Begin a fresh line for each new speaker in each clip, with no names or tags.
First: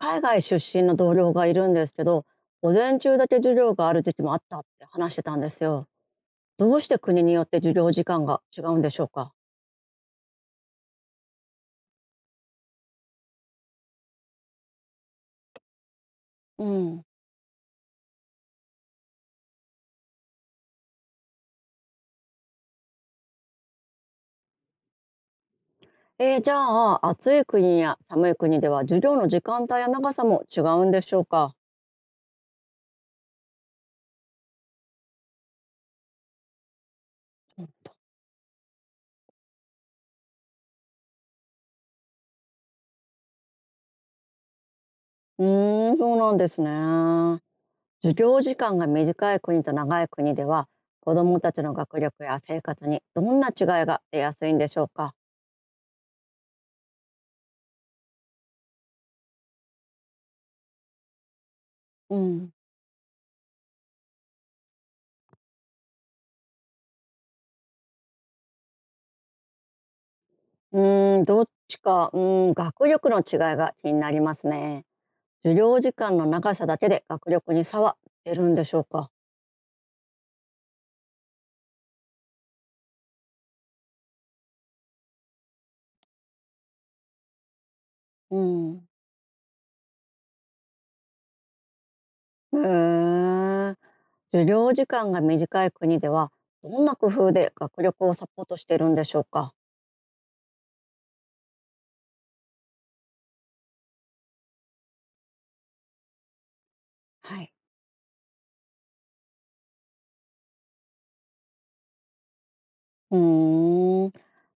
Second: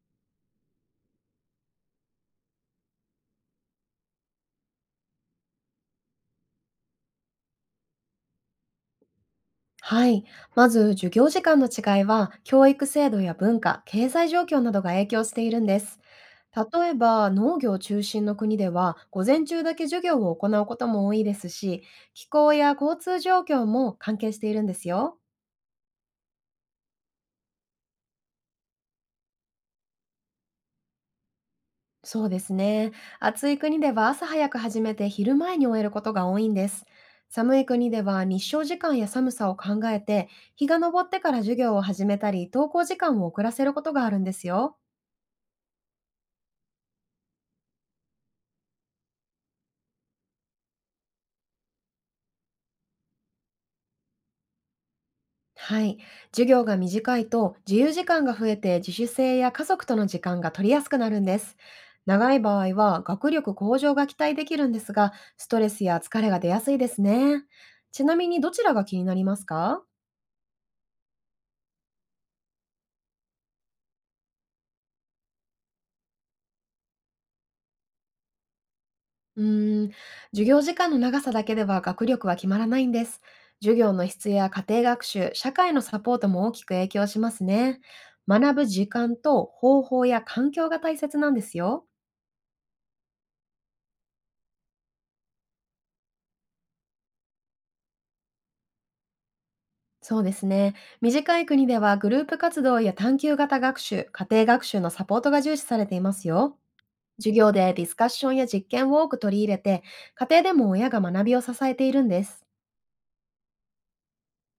海外出身の同僚がいるんですけど、午前中だけ授業がある時期もあったって話してたんですよ。どうして国によって授業時間が違うんでしょうか？
はい。まず、授業時間の違いは、教育制度や文化、経済状況などが影響しているんです。
う
例え
ん。
ば、農業中心の国では、午前中だけ授業を行うことも多いですし、気候や交通状況も関係しているんですよ。
じゃあ暑い国や寒い国では授業の時間帯や長さも違うんでしょうか？
そうですね。暑い国では朝早く始めて昼前に終えることが多いんです。寒い国では日照時間や寒さを考えて、日が昇ってから授業を始めたり、登校時間を遅らせることがあるんですよ。
うーん、そうなんですね。授業時間が短い国と長い国では、子どもたちの学力や生活にどんな違いが出やすいんでしょうか？
はい。授業が短いと自由時間が増えて自主性や家族との時間が取りやすくなるんです。
う
長い
ん。
場合は学力向上が期待できるんですが、ストレスや疲れが出やすいですね。ちなみにどちらが気になりますか？
うーん、どっちか、うーん、学力の違いが気になりますね。授業時間の長さだけで学力に差は出るんでしょうか。
うーん、授業時間の長さだけでは学力は決まらないんです。授業の質や家庭学習、社会のサポートも大きく影響しますね。
う
学ぶ時
ん。
間と方法や環境が大切なんですよ。
へえ。授業時間が短い国では、どんな工夫で学力をサポートしているんでしょうか。
そうですね。短い国ではグループ活動や探究型学習、家庭学習のサポートが重視されていますよ。授
は
業
い。
でディスカッションや実験を多く取り入れて、家庭でも親が学びを支えているんです。
うーん。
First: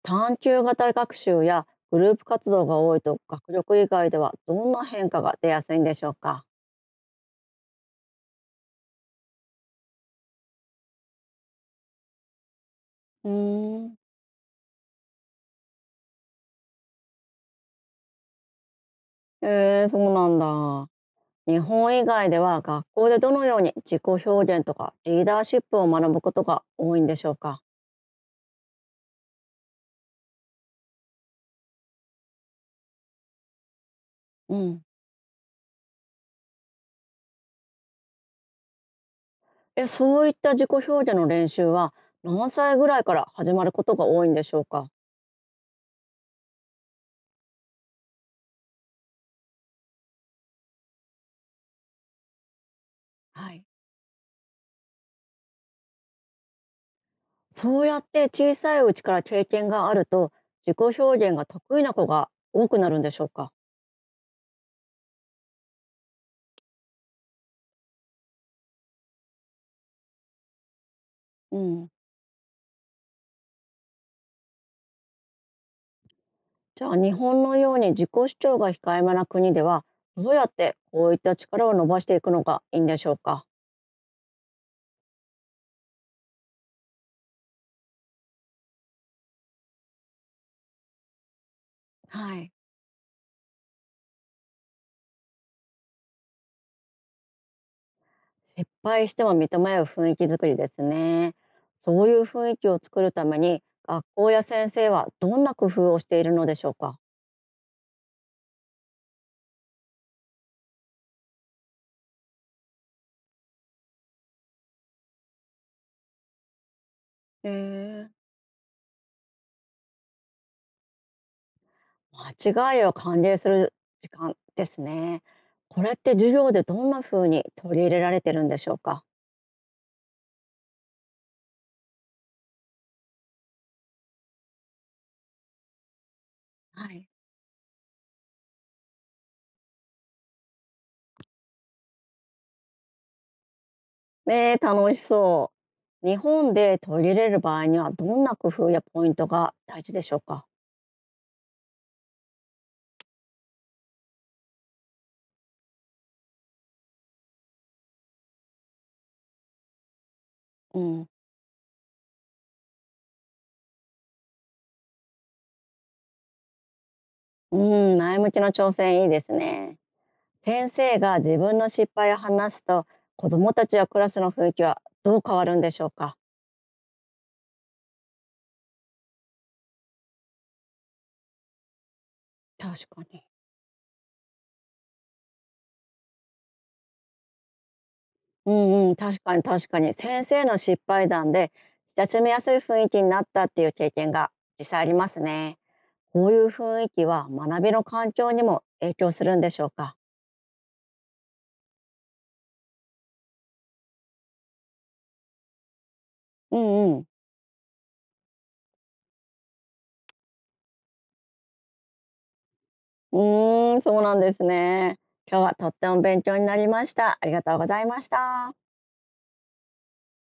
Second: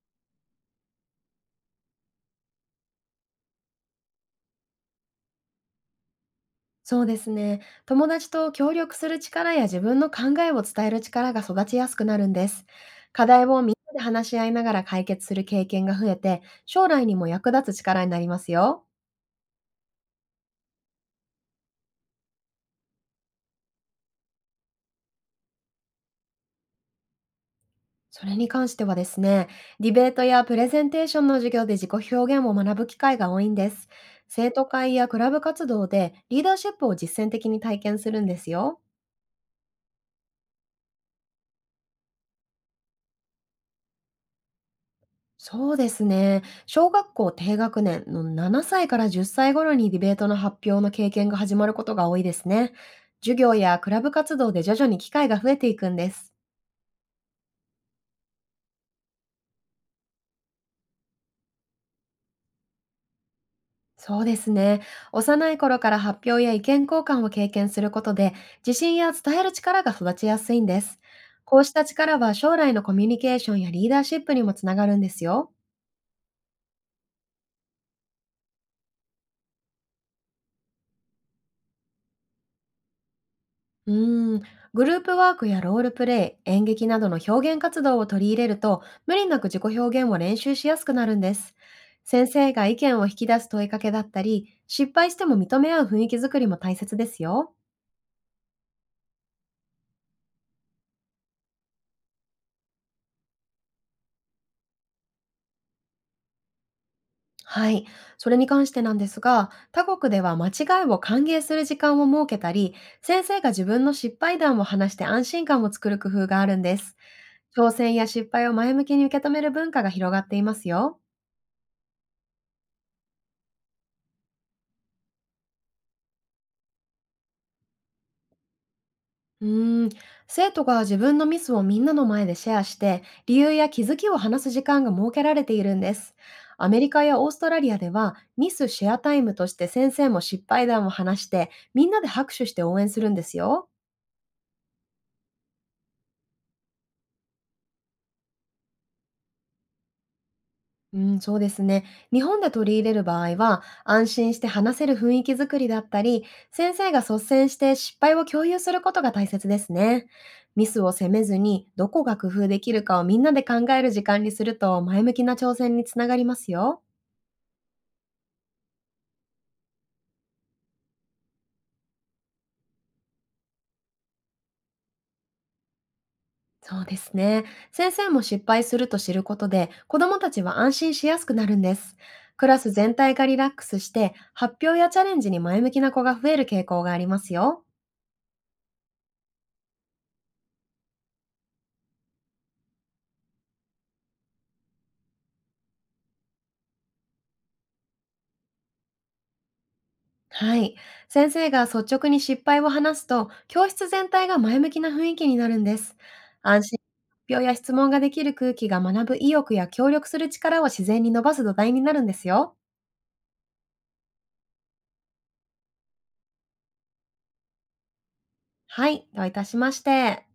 探究型学習やグループ活動が多いと、学力以外ではどんな変化が出やすいんでしょうか。
そうですね。友達と協力する力や自分の考えを伝える力が育ちやすくなるんです。課
う
題をみん
ー
な
ん。
で話し合いながら解決する経験が増えて、将来にも役立つ力になりますよ。
そうなんだ。日本以外では学校でどのように自己表現とかリーダーシップを学ぶことが多いんでしょうか？
それに関してはですね、ディベートやプレゼンテーションの授業で自己表現を学ぶ機会が多いんです。生
う
徒
ん。
会やクラブ活動でリーダーシップを実践的に体験するんですよ。
そういった自己表現の練習は何歳ぐらいから始まることが多いんでしょうか？
そうですね。小学校低学年の7歳から10歳頃にディベートの発表の経験が始まることが多いですね。授業
はい。
やクラブ活動で徐々に機会が増えていくんです。
そうやって小さいうちから経験があると、自己表現が得意な子が多くなるんでしょうか？
そうですね。幼い頃から発表や意見交換を経験することで、自信や伝える力が育ちやすいんです。
う
こうした
ん。
力は将来のコミュニケーションやリーダーシップにもつながるんですよ。
じゃあ日本のように自己主張が控えめな国では、どうやってこういった力を伸ばしていくのがいいんでしょうか？
うーん、グループワークやロールプレイ、演劇などの表現活動を取り入れると、無理なく自己表現を練習しやすくなるんです。先
は
生
い。
が意見を引き出す問いかけだったり、失敗しても認め合う雰囲気づくりも大切ですよ。
撤廃しても認め合う雰囲気づくりですね。そういう雰囲気を作るために学校や先生はどんな工夫をしているのでしょうか？
はい。それに関してなんですが、他国では間違いを歓迎する時間を設けたり、先生が自分の失敗談を話して安心感を作る工夫があるんです。
へ
挑戦や
え。
失敗を前向きに受け止める文化が広がっていますよ。
間違いを歓迎する時間ですね。これって授業でどんな風に取り入れられてるんでしょうか？
うーん、生徒が自分のミスをみんなの前でシェアして、理由や気づきを話す時間が設けられているんです。アメ
は
リカ
い。
やオーストラリアでは、ミスシェアタイムとして先生も失敗談を話して、みんなで拍手して応援するんですよ。
ねえ楽しそう。日本で取り入れる場合にはどんな工夫やポイントが大事でしょうか？
うん、そうですね。日本で取り入れる場合は、安心して話せる雰囲気づくりだったり、先生が率先して失敗を共有することが大切ですね。ミ
う
スを
ん、
責めずに、どこが工夫できるかをみんなで考える時間にすると、前向きな挑戦につながりますよ。
うん、前向きな挑戦いいですね。先生が自分の失敗を話すと、子どもたちやクラスの雰囲気はどう変わるんでしょうか？
そうですね。先生も失敗すると知ることで、子どもたちは安心しやすくなるんです。クラス
確
全
か
体
に。
がリラックスして、発表やチャレンジに前向きな子が増える傾向がありますよ。
うんうん、確かに確かに、先生の失敗談で親しみやすい雰囲気になったっていう経験が実際ありますね。こういう雰囲気は学びの環境にも影響するんでしょうか？
はい。先生が率直に失敗を話すと、教室全体が前向きな雰囲気になるんです。
う
安心、
んうん。
発表や質問ができる空気が学ぶ意欲や協力する力を自然に伸ばす土台になるんですよ。
うーん、そうなんですね。今日はとっても勉強になりました。ありがとうございました。
はい。どういたしまして。